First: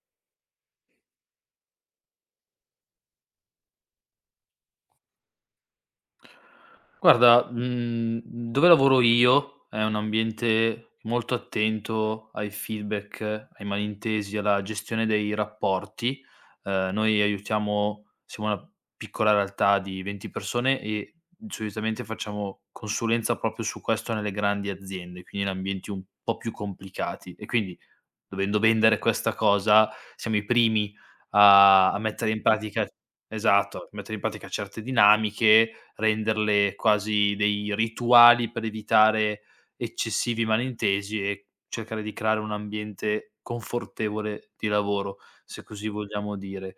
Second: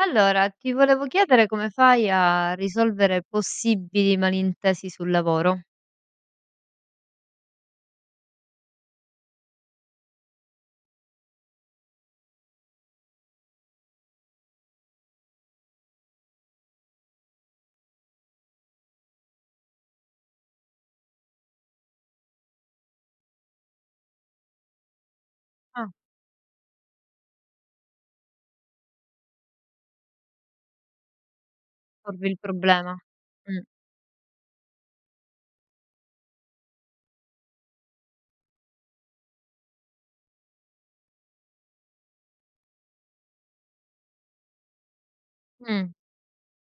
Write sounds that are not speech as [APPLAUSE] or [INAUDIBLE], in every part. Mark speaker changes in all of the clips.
Speaker 1: Allora, ti volevo chiedere come fai a risolvere possibili malintesi sul lavoro.
Speaker 2: Guarda, dove lavoro io è un ambiente molto attento ai feedback, ai malintesi, alla gestione dei rapporti. Noi aiutiamo siamo una piccola realtà di 20 persone e solitamente facciamo consulenza proprio su questo nelle grandi aziende, quindi in ambienti
Speaker 1: Ah.
Speaker 2: un po' più complicati, e quindi, dovendo vendere questa cosa, siamo i primi a
Speaker 1: Porvi
Speaker 2: mettere
Speaker 1: il
Speaker 2: in pratica,
Speaker 1: problema. Mh.
Speaker 2: esatto, mettere in pratica certe dinamiche, renderle quasi dei rituali per evitare eccessivi malintesi e cercare di creare un ambiente confortevole di lavoro, se così
Speaker 1: Mh.
Speaker 2: vogliamo dire.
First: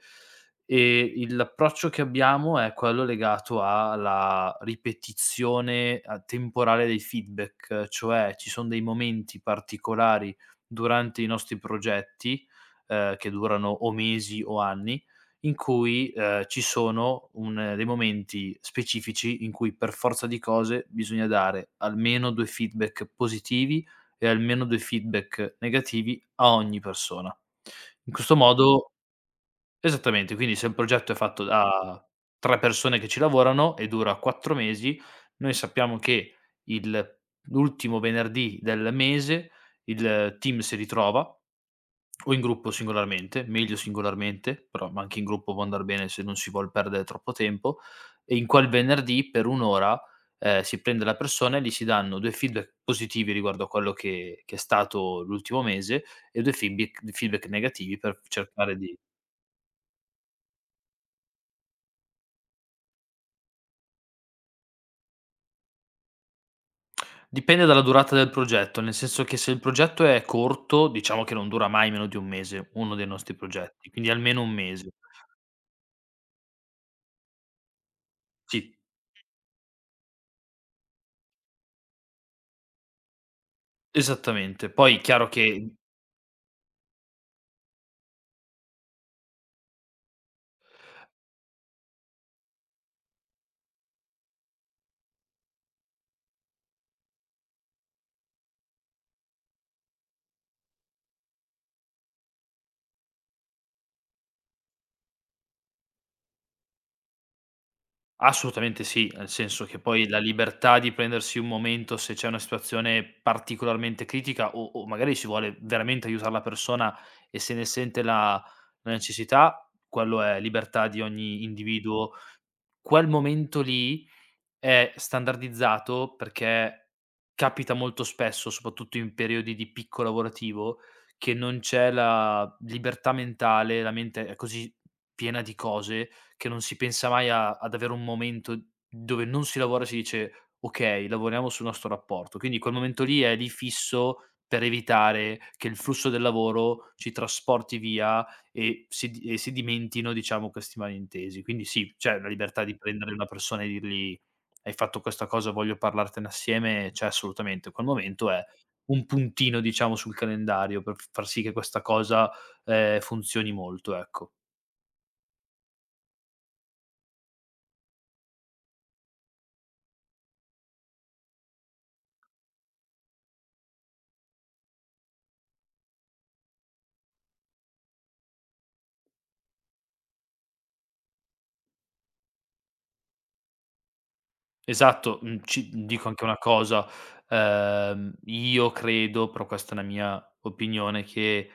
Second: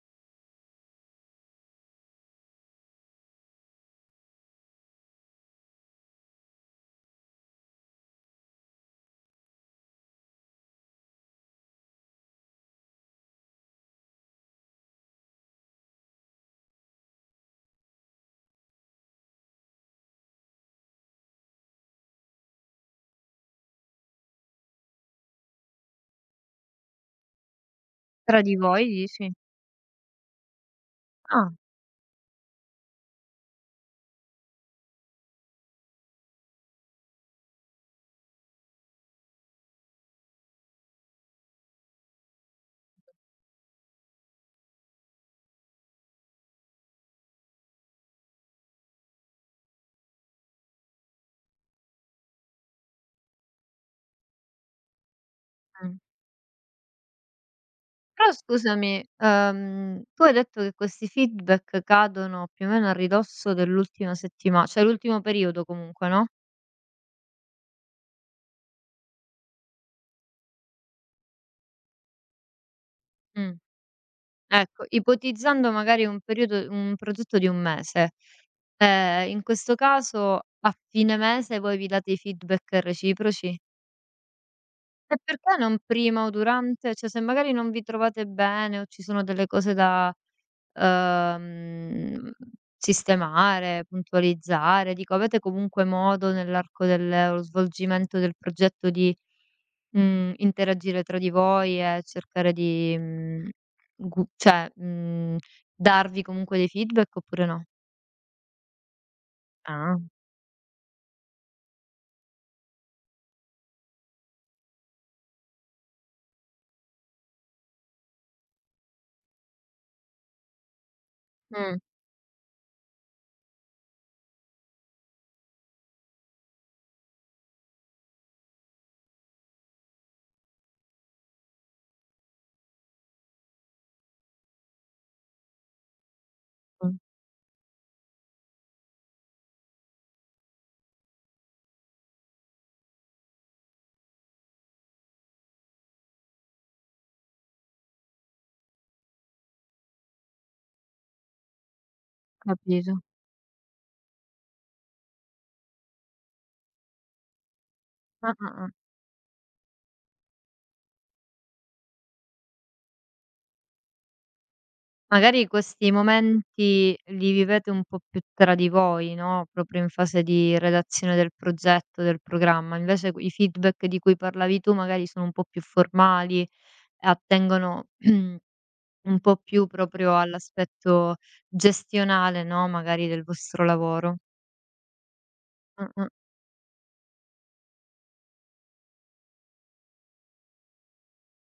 Speaker 2: E il l'approccio che abbiamo è quello legato alla ripetizione a temporale dei feedback, cioè ci son dei momenti particolari durante i nostri progetti, che durano o mesi o anni, in cui, ci sono un dei momenti specifici in cui per forza di cose bisogna dare almeno 2 feedback positivi e almeno 2 feedback negativi a ogni persona. In questo
Speaker 1: Tra di voi
Speaker 2: modo...
Speaker 1: dici?
Speaker 2: Esattamente, quindi se un progetto è fatto
Speaker 1: Ah.
Speaker 2: da 3 persone che ci lavorano e dura 4 mesi, noi sappiamo che il l'ultimo venerdì del mese il team si ritrova, o in gruppo singolarmente, meglio singolarmente, però ma anche in gruppo può andar bene se non si vuol perdere troppo tempo, e in quel venerdì per 1 ora, si prende la persona e gli si danno 2 feedback positivi riguardo a quello che è stato l'ultimo
Speaker 1: Mh.
Speaker 2: mese e 2 feedbic feedback negativi per
Speaker 1: Però
Speaker 2: cercare di...
Speaker 1: scusami, tu hai detto che questi feedback cadono più o meno a ridosso dell'ultima settima cioè l'ultimo periodo comunque, no?
Speaker 2: Dipende dalla durata del progetto, nel senso che se il progetto è corto, diciamo che non dura mai meno di 1 mese, uno dei nostri
Speaker 1: Mh.
Speaker 2: progetti, quindi almeno 1
Speaker 1: Ecco,
Speaker 2: mese.
Speaker 1: ipotizzando magari un progetto di un mese,
Speaker 2: Sì,
Speaker 1: in questo caso a fine mese voi vi date i feedback reciproci?
Speaker 2: esattamente. Poi è
Speaker 1: E
Speaker 2: chiaro
Speaker 1: perché
Speaker 2: che...
Speaker 1: non prima o durante? Cioè, se magari non vi trovate bene o ci sono delle cose da, uhm, sistemare, puntualizzare, dico avete comunque modo nell'arco dello svolgimento del progetto di, interagire tra di voi e cercare di, mhmm, gu cioè, mhmm, darvi comunque dei feedback oppure no?
Speaker 2: Assolutamente sì, nel senso che
Speaker 1: Ah.
Speaker 2: poi la libertà di prendersi un momento se c'è una situazione particolarmente critica o magari si vuole veramente aiutar la persona e se ne sente la necessità, quello è libertà di ogni
Speaker 1: Mh,
Speaker 2: individuo. Quel momento lì è standardizzato perché capita molto spesso, soprattutto in periodi di picco lavorativo, che non c'è la libertà mentale, la mente è così piena di cose che non si
Speaker 1: mh,
Speaker 2: pensa mai a ad avere un momento dove non si lavora e si dice: "Okay, lavoriamo sul nostro rapporto". Quindi quel momento lì è lì fisso per evitare che il flusso del lavoro ci trasporti via e si di e si dimentino, diciamo, questi malintesi. Quindi sì, c'è la libertà di
Speaker 1: capito.
Speaker 2: prendere una persona e dirgli: hai fatto questa cosa, voglio parlartene assieme, cioè, assolutamente. Quel momento
Speaker 1: Ah,
Speaker 2: è
Speaker 1: ah, ah.
Speaker 2: un puntino, diciamo, sul calendario per f far sì che questa cosa, funzioni molto, ecco.
Speaker 1: Magari questi momenti li vivete un po' più tra di voi, no, proprio in fase di redazione del progetto, del programma. Invece i feedback di cui parlavi tu magari sono un po' più formali e attengono [CLEARS THROAT] un po' più proprio all'aspetto gestionale, no, magari del vostro lavoro.
Speaker 2: Esatto, ci dico
Speaker 1: Mh-mh.
Speaker 2: anche una cosa, io credo, però questa è la mia opinione, che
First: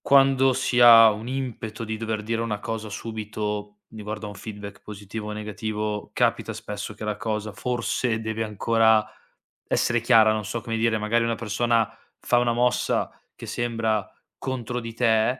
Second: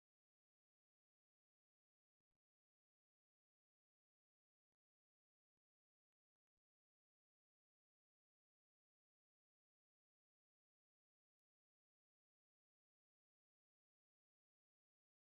Speaker 2: quando si ha un impeto di dover dire una cosa subito riguardo a un feedback positivo o negativo, capita spesso che la cosa forse deve ancora essere chiara, non so come dire, magari una persona fa una mossa che sembra contro di te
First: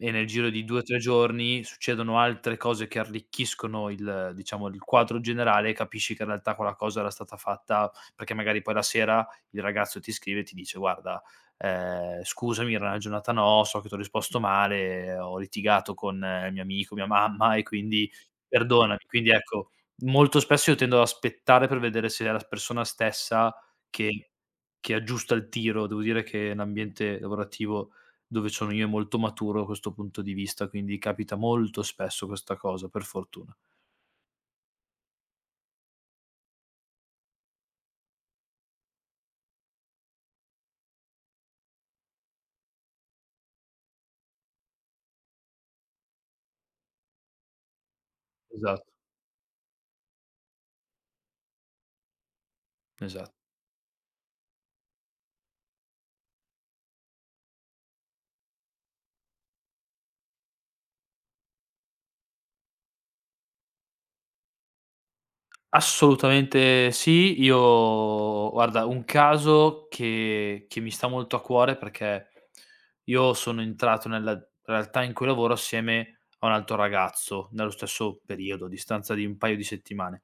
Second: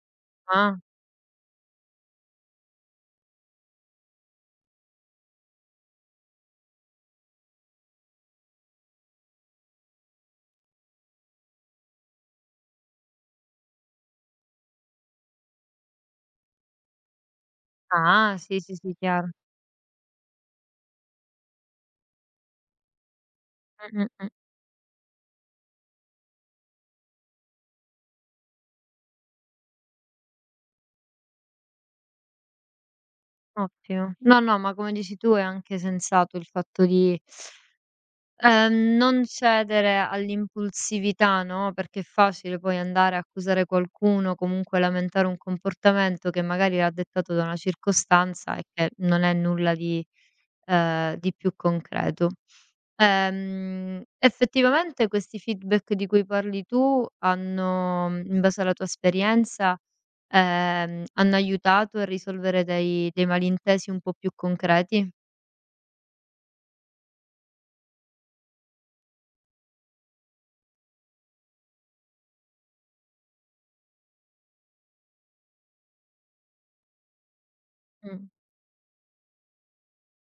Speaker 2: e nel giro di
Speaker 1: Ah,
Speaker 2: 2 o 3 giorni succedono altre cose che arricchiscono il diciamo, il quadro generale, e capisci che in realtà quella cosa era stata fatta perché magari poi la sera il ragazzo ti scrive e ti dice: "Guarda, scusami, era una giornata no, so che t'ho risposto male, ho litigato con il mio amico, mia mamma e quindi
Speaker 1: ah, sì, sì, sì,
Speaker 2: perdonami". Quindi
Speaker 1: chiaro.
Speaker 2: ecco, molto spesso io tendo ad aspettare per vedere se è la persona stessa
Speaker 1: Mh-mh.
Speaker 2: che che aggiusta il tiro. Devo dire che l'ambiente lavorativo dove sono io è molto maturo da questo punto di vista, quindi capita molto spesso questa cosa, per fortuna.
Speaker 1: Ottimo. No, no, ma come dici tu è anche sensato il fatto di non cedere all'impulsività, no, perché è facile poi andare a accusare qualcuno, comunque lamentare un comportamento che magari era dettato da una circostanza e che
Speaker 2: Esatto,
Speaker 1: non è nulla di più concreto.
Speaker 2: esa
Speaker 1: Effettivamente questi feedback di cui parli tu hanno in base alla tua esperienza, hanno aiutato a risolvere dei malintesi un po' più concreti?
Speaker 2: assolutamente sì. Io guarda, un caso che mi sta molto a cuore, perché io sono entrato nella realtà in cui lavoro assieme a un altro ragazzo, nello stesso
Speaker 1: Mh,
Speaker 2: periodo, a distanza di un paio di settimane.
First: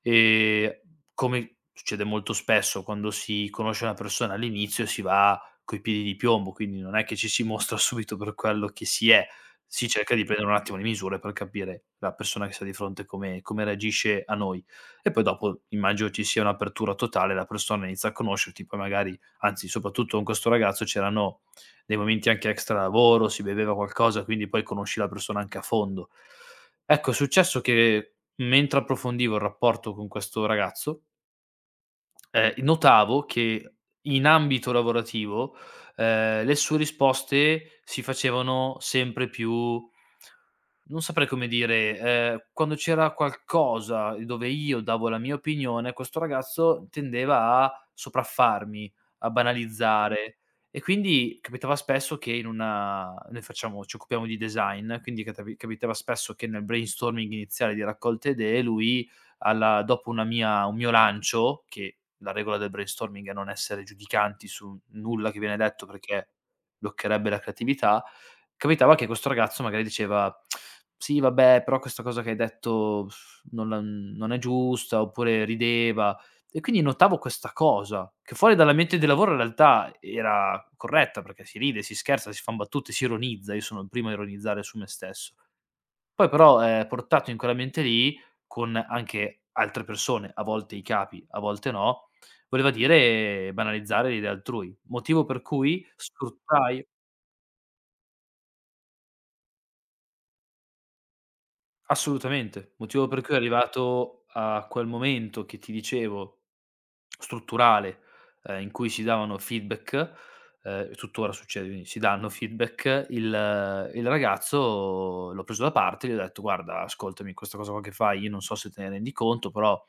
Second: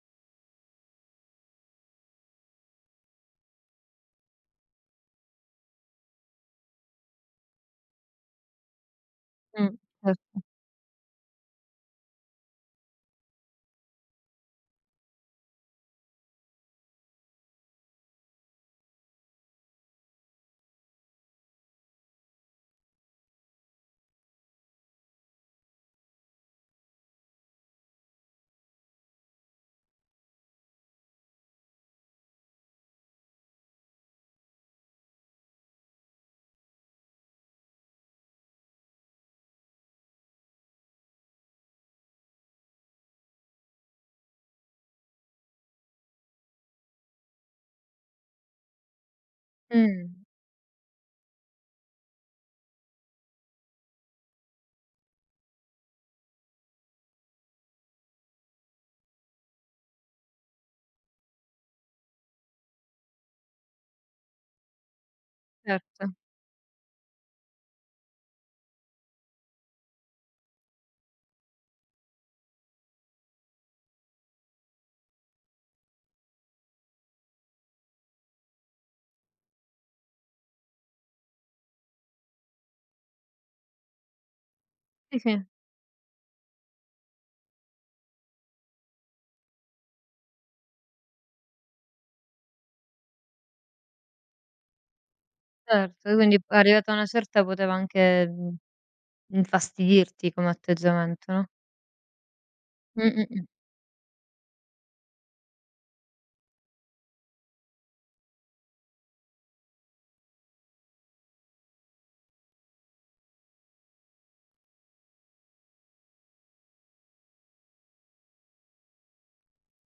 Speaker 2: E come succede molto spesso quando si conosce una persona all'inizio, si va coi piedi di piombo, quindi non è che ci si [LAUGHS] mostra subito per quello che si è.
Speaker 1: mh,
Speaker 2: Si cerca di
Speaker 1: certo.
Speaker 2: prendere un attimo le misure per capire la persona che sta di fronte come reagisce a noi. E poi dopo immagino ci sia un'apertura totale, la persona inizia a conoscerti, poi magari, anzi soprattutto con questo ragazzo c'erano dei momenti anche extra lavoro, si beveva qualcosa, quindi poi conosci la persona anche a fondo. Ecco, è successo che mentre approfondivo il rapporto con questo ragazzo, notavo che in ambito lavorativo, le sue risposte si facevano sempre più, non saprei come dire, quando c'era qualcosa dove io davo la mia opinione, questo ragazzo tendeva a sopraffarmi, a
Speaker 1: Mh,
Speaker 2: banalizzare, e quindi capitava spesso che in una noi facciamo ci occupiamo di design, quindi catavi capitava spesso che nel brainstorming iniziale di raccolte idee lui, alla dopo una mia un mio lancio, che la regola del brainstorming è non essere giudicanti su nulla che viene detto
Speaker 1: certo.
Speaker 2: perché bloccherebbe la creatività, capitava che questo ragazzo magari diceva: "Sì, vabbè, però questa cosa che hai detto, pff, non è giusta", oppure rideva. E quindi notavo questa cosa, che fuori dall'ambiente di lavoro in realtà era corretta, perché si ride, si scherza, si fan battute, si ironizza, io sono il primo a ironizzare su me
Speaker 1: Sì,
Speaker 2: stesso.
Speaker 1: sì.
Speaker 2: Poi però, portato in quell'ambiente lì, con anche altre persone, a volte i capi, a volte no, voleva dire banalizzare le idee altrui, motivo per cui
Speaker 1: Certo, quindi
Speaker 2: sfruttai...
Speaker 1: arrivata a una certa poteva anche, infastidirti come atteggiamento, no?
Speaker 2: Assolutamente,
Speaker 1: Mh,
Speaker 2: motivo per
Speaker 1: mh,
Speaker 2: cui è
Speaker 1: mh,
Speaker 2: arrivato a quel momento che ti dicevo, strutturale, in cui si davano feedback, tuttora succede, quindi si danno feedback, il ragazzo l'ho preso da parte, e gli ho detto: "Guarda, ascoltami, questa cosa qua che fai io non so se te ne rendi conto, però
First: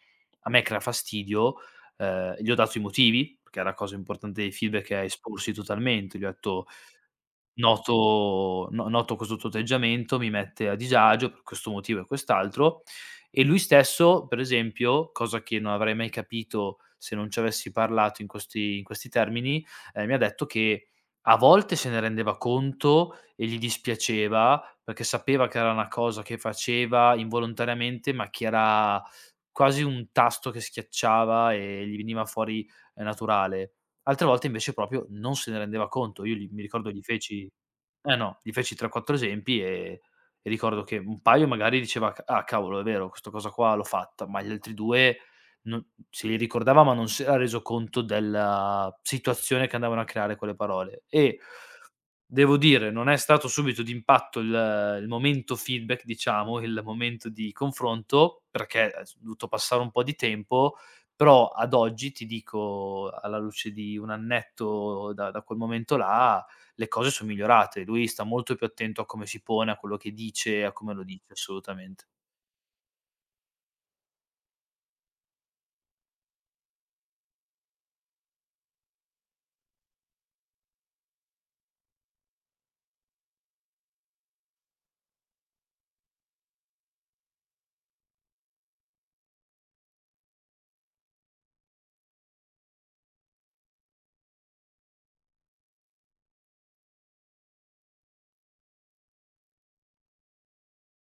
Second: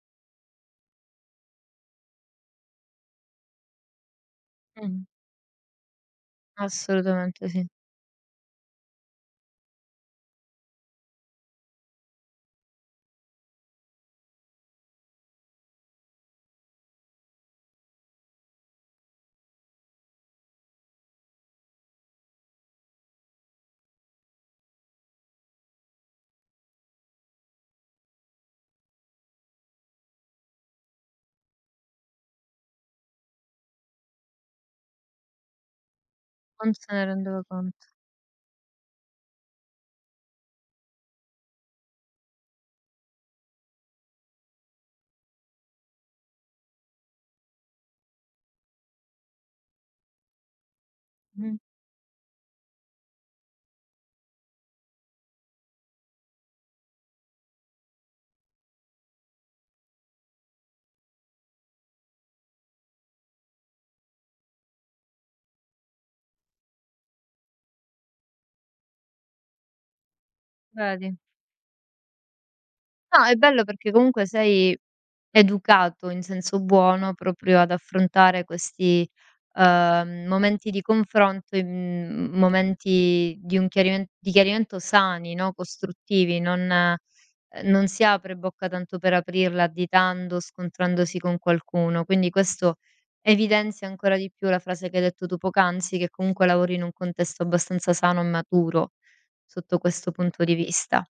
Speaker 2: a me crea fastidio", gli ho dato i motivi, perché è la cosa importante dei feedback è
Speaker 1: mh.
Speaker 2: esporsi totalmente, gli ho detto:
Speaker 1: Assolutamente sì.
Speaker 2: Noto no noto questo tuo atteggiamento, mi mette a disagio per questo motivo e quest'altro. E lui stesso, per esempio, cosa che non avrei mai capito se non ci avessi parlato in questi termini, mi ha detto che a volte se ne rendeva conto e gli dispiaceva, perché sapeva che era una cosa che faceva involontariamente, ma che era quasi un tasto che schiacciava e gli veniva fuori, naturale. Altre volte invece proprio non se ne rendeva conto. Io gli Mi
Speaker 1: Non se
Speaker 2: ricordo, gli
Speaker 1: ne rendeva
Speaker 2: feci,
Speaker 1: conto.
Speaker 2: eh no, gli feci 3, 4 esempi, e ricordo che un paio magari diceva: "C Ah, cavolo, è vero, questa cosa qua l'ho fatta", ma gli altri 2 non se li ricordava, ma non si era reso conto della situazione che andavano a creare quelle parole. E...
Speaker 1: Mh,
Speaker 2: Devo dire, non è stato subito d'impatto il momento feedback, diciamo, il momento di confronto, perché è s dovuto passare un po' di tempo, però ad oggi ti dico, alla luce di 1 annetto da quel momento là, le cose son migliorate. Lui sta molto più attento a come si pone, a quello che dice, a come lo
Speaker 1: vedi.
Speaker 2: dice, assolutamente.
Speaker 1: No, è bello perché comunque sei educato in senso buono proprio ad affrontare questi, momenti di confronto in momenti di un chiarimen di chiarimento sani, no, costruttivi, non non si apre bocca tanto per aprirla additando, scontrandosi con qualcuno. Quindi questo evidenzia ancora di più la frase che hai detto tu poc'anzi, che comunque lavori in un contesto abbastanza sano e maturo sotto questo punto di vista.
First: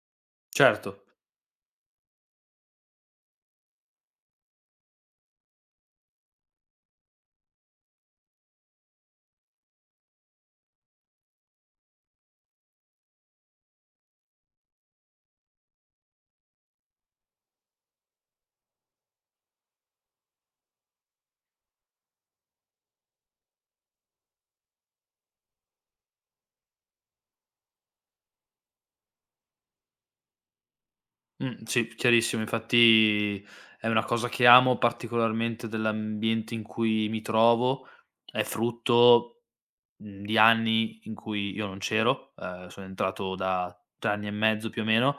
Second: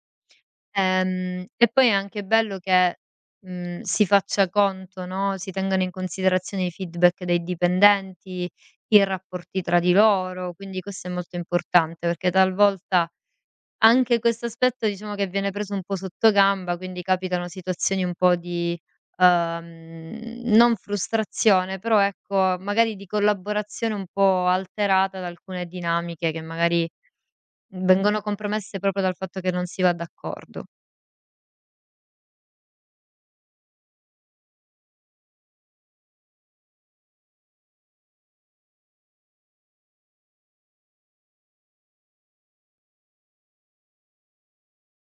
Speaker 2: Certo,
Speaker 1: E poi è anche bello che, si faccia conto, no, si tengano in considerazione i feedback dei dipendenti, i rapporti tra di loro, quindi questo è molto importante perché talvolta anche questo aspetto diciamo che viene preso un po' sottogamba, quindi capitano situazioni un po' di, non frustrazione, però ecco, magari di collaborazione un po' alterata da alcune dinamiche che magari vengono compromesse proprio dal fatto che non si va d'accordo.
Speaker 2: sì, chiarissimo. Infatti è una cosa che amo particolarmente dell'ambiente in cui mi trovo, è frutto, di anni in cui io non c'ero, sono entrato da 3 anni e mezzo più o meno,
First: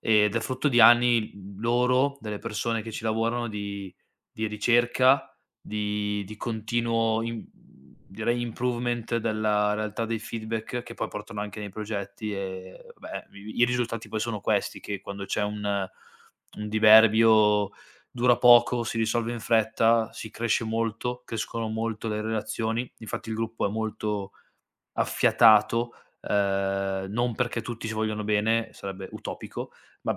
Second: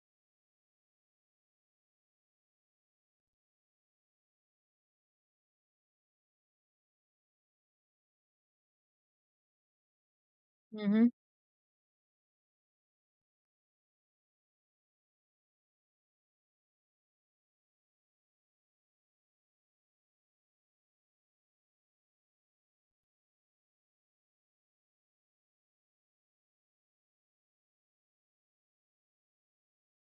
Speaker 2: ed è frutto di anni loro, delle persone che ci lavorano, di ricerca, di continuo, im direi improvement della realtà dei feedback che poi
Speaker 1: Mh-mh.
Speaker 2: portano anche nei progetti, e vabbè, i risultati poi sono questi, che quando c'è un diverbio dura poco, si risolve in fretta, si cresce molto, crescono molto le relazioni. Infatti il gruppo è molto affiatato, non perché tutti si vogliono bene, sarebbe utopico, ma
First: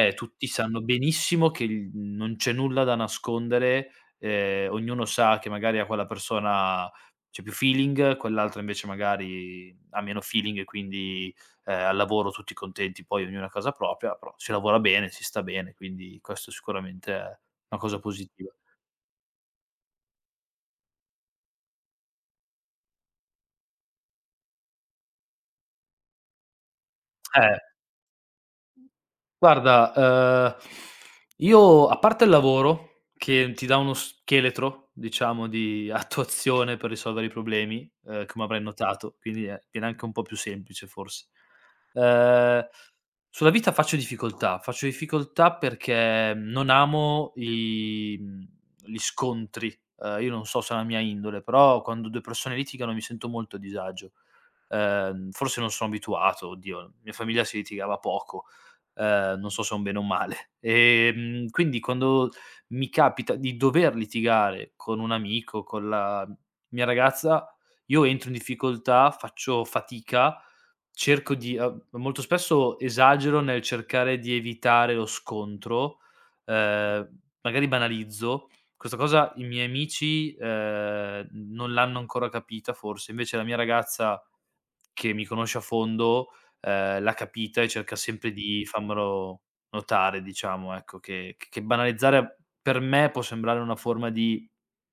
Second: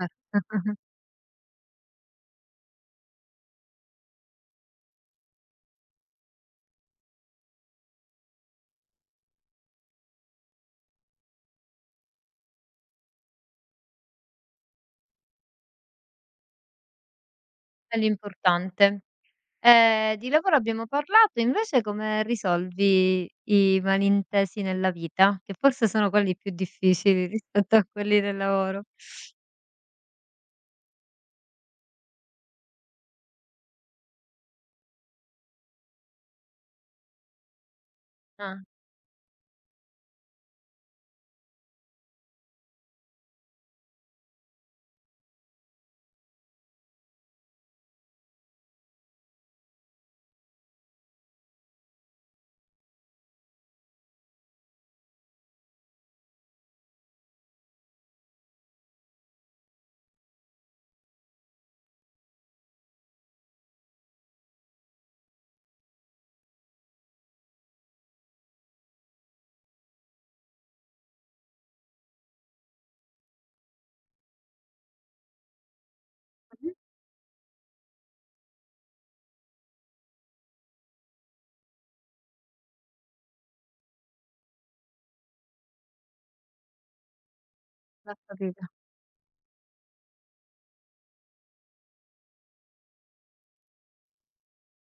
Speaker 1: Eh.
Speaker 2: tutti
Speaker 1: [LAUGHS]
Speaker 2: sanno benissimo che il non c'è nulla da nascondere, ognuno sa che magari a quella persona c'è più feeling, quell'altra invece magari ha meno feeling e quindi, al lavoro tutti contenti, poi ognuno a casa propria, però si lavora bene, si sta bene, quindi questo sicuramente è una
Speaker 1: È
Speaker 2: cosa positiva.
Speaker 1: l'importante. Di lavoro abbiamo parlato, invece come risolvi i malintesi nella vita? Che forse sono quelli più difficili
Speaker 2: Eh.
Speaker 1: rispetto a quelli del lavoro.
Speaker 2: Guarda, io a parte il lavoro che ti dà uno scheletro, diciamo, di [LAUGHS] attuazione per risolvere i problemi, come
Speaker 1: Ah,
Speaker 2: avrai notato, quindi, viene anche un po' più semplice forse. Uhm, sulla vita faccio difficoltà perché non amo gli scontri. Io non so se è una mia indole, però quando 2 persone litigano mi sento molto a disagio. Forse non sono abituato, oddio, mia famiglia si litigava poco, non so se è un bene o un male. Quindi quando mi capita di dover litigare con un amico, con la mia ragazza, io entro in difficoltà, faccio fatica, cerco di molto spesso esagero nel cercare di evitare lo scontro,
Speaker 1: mh-mh,
Speaker 2: ehm, magari banalizzo. Questa cosa i miei amici, non l'hanno ancora capita forse, invece la mia ragazza che mi conosce a fondo, l'ha capita e cerca
Speaker 1: ho
Speaker 2: sempre di
Speaker 1: capito.
Speaker 2: farmelo notare, diciamo, ecco, che banalizzare per me può sembrare una forma di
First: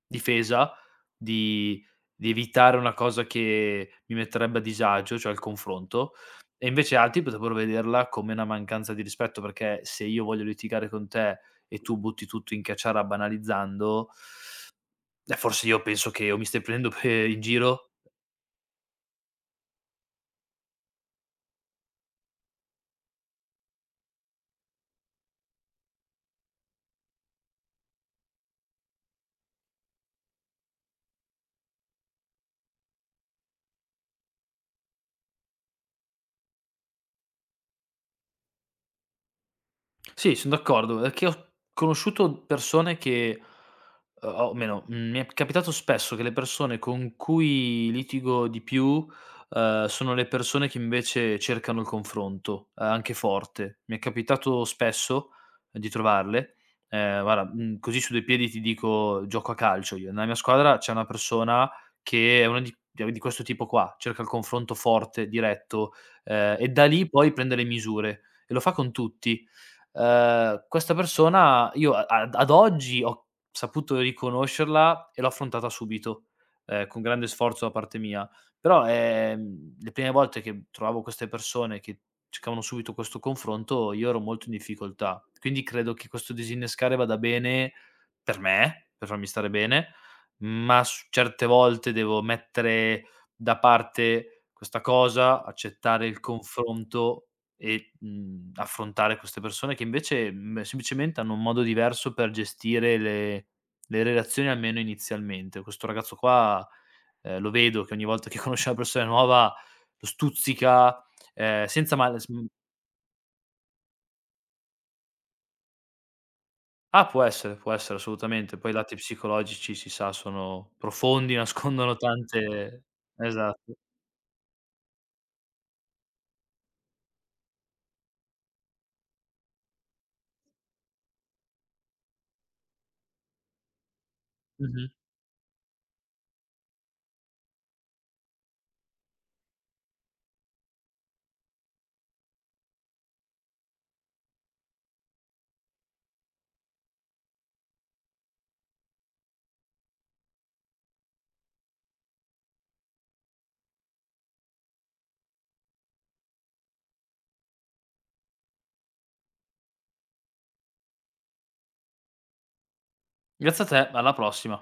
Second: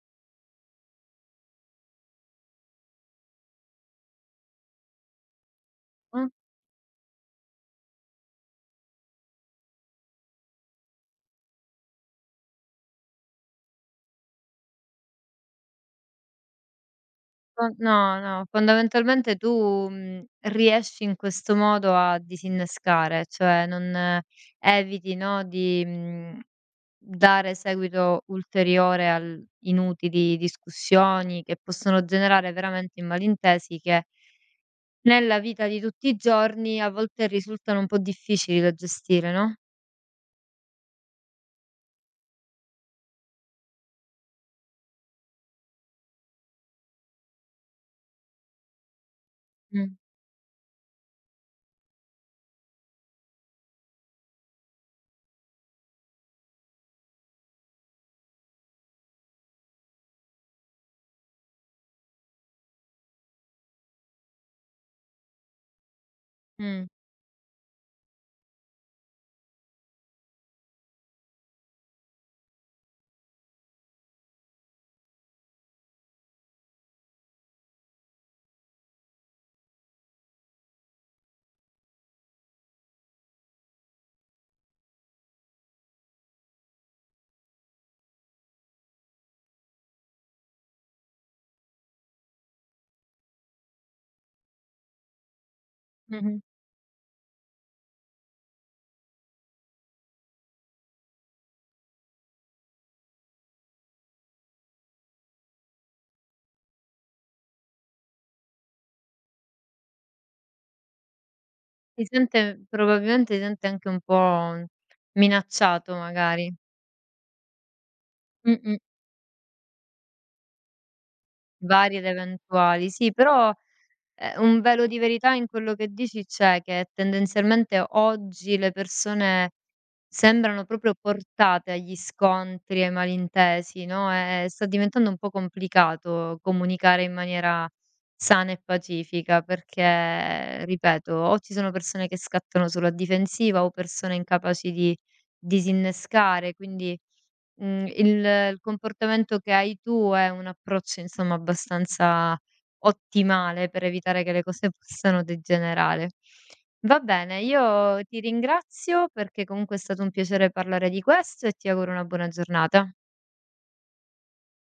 Speaker 2: difesa, di evitare una cosa che mi metterebbe a disagio, cioè il confronto,
Speaker 1: Mh,
Speaker 2: e invece altri potrebbero vederla come una mancanza di rispetto, perché se io voglio litigare con te e tu butti tutto in caciara banalizzando, forse io penso che o mi stai prendendo pe in
Speaker 1: fon
Speaker 2: giro...
Speaker 1: no, no, fondamentalmente tu, riesci in questo modo a disinnescare, cioè non eviti, no, di, dare seguito ulteriore al inutili discussioni che possono generare veramente i malintesi che nella vita di tutti i giorni a volte risultano un po' difficili da gestire, no?
Speaker 2: Sì, son d'accordo, perché ho conosciuto persone che o almeno, mi è capitato spesso che le persone con cui litigo di più,
Speaker 1: Mh,
Speaker 2: sono le persone che invece cercano il confronto, anche forte. Mi è capitato spesso di trovarle. Guarda, così su due piedi ti dico, gioco a calcio io. Nella mia squadra c'è una persona che è una di questo tipo qua, cerca il confronto forte, diretto, e da
Speaker 1: mh,
Speaker 2: lì poi prende le misure e lo fa con tutti. Questa persona io a ad ad oggi ho saputo riconoscerla e l'ho affrontata subito, con grande sforzo da parte mia. Però, le prime volte che trovavo queste persone che cercavano subito questo confronto, io ero molto in difficoltà. Quindi credo che questo disinnescare vada bene per me, per farmi stare bene, ma s certe volte devo mettere da parte questa cosa, accettare il
Speaker 1: mh-mh.
Speaker 2: confronto e, affrontare queste persone che invece, semplicemente hanno un modo diverso per gestire le relazioni, almeno inizialmente. Questo ragazzo qua, lo vedo che ogni volta che [LAUGHS] conosce una persona nuova lo stuzzica. ehm, senza
Speaker 1: Si
Speaker 2: mal s mhmm
Speaker 1: sente probabilmente si sente anche un po' minacciato magari.
Speaker 2: ah, può essere assolutamente. Poi i
Speaker 1: Mh-mh.
Speaker 2: lati psicologici, si sa, sono profondi, [LAUGHS] nascondono
Speaker 1: Vari ed
Speaker 2: tante...
Speaker 1: eventuali. Sì, però
Speaker 2: Esatto.
Speaker 1: Un velo di verità in quello che dici c'è, che tendenzialmente oggi le persone sembrano proprio portate agli scontri, ai malintesi, no, e sta
Speaker 2: Mh-mh.
Speaker 1: diventando un po' complicato comunicare in maniera sana e pacifica perché, ripeto, o ci sono persone che scattano sulla difensiva o persone incapaci di disinnescare, quindi, mhmm, il il comportamento che hai tu è un approccio insomma abbastanza ottimale per evitare che le cose possano degenerare. Va bene, io ti ringrazio perché comunque è stato un piacere parlare di questo e ti auguro una buona giornata.
Speaker 2: Grazie a te, alla prossima.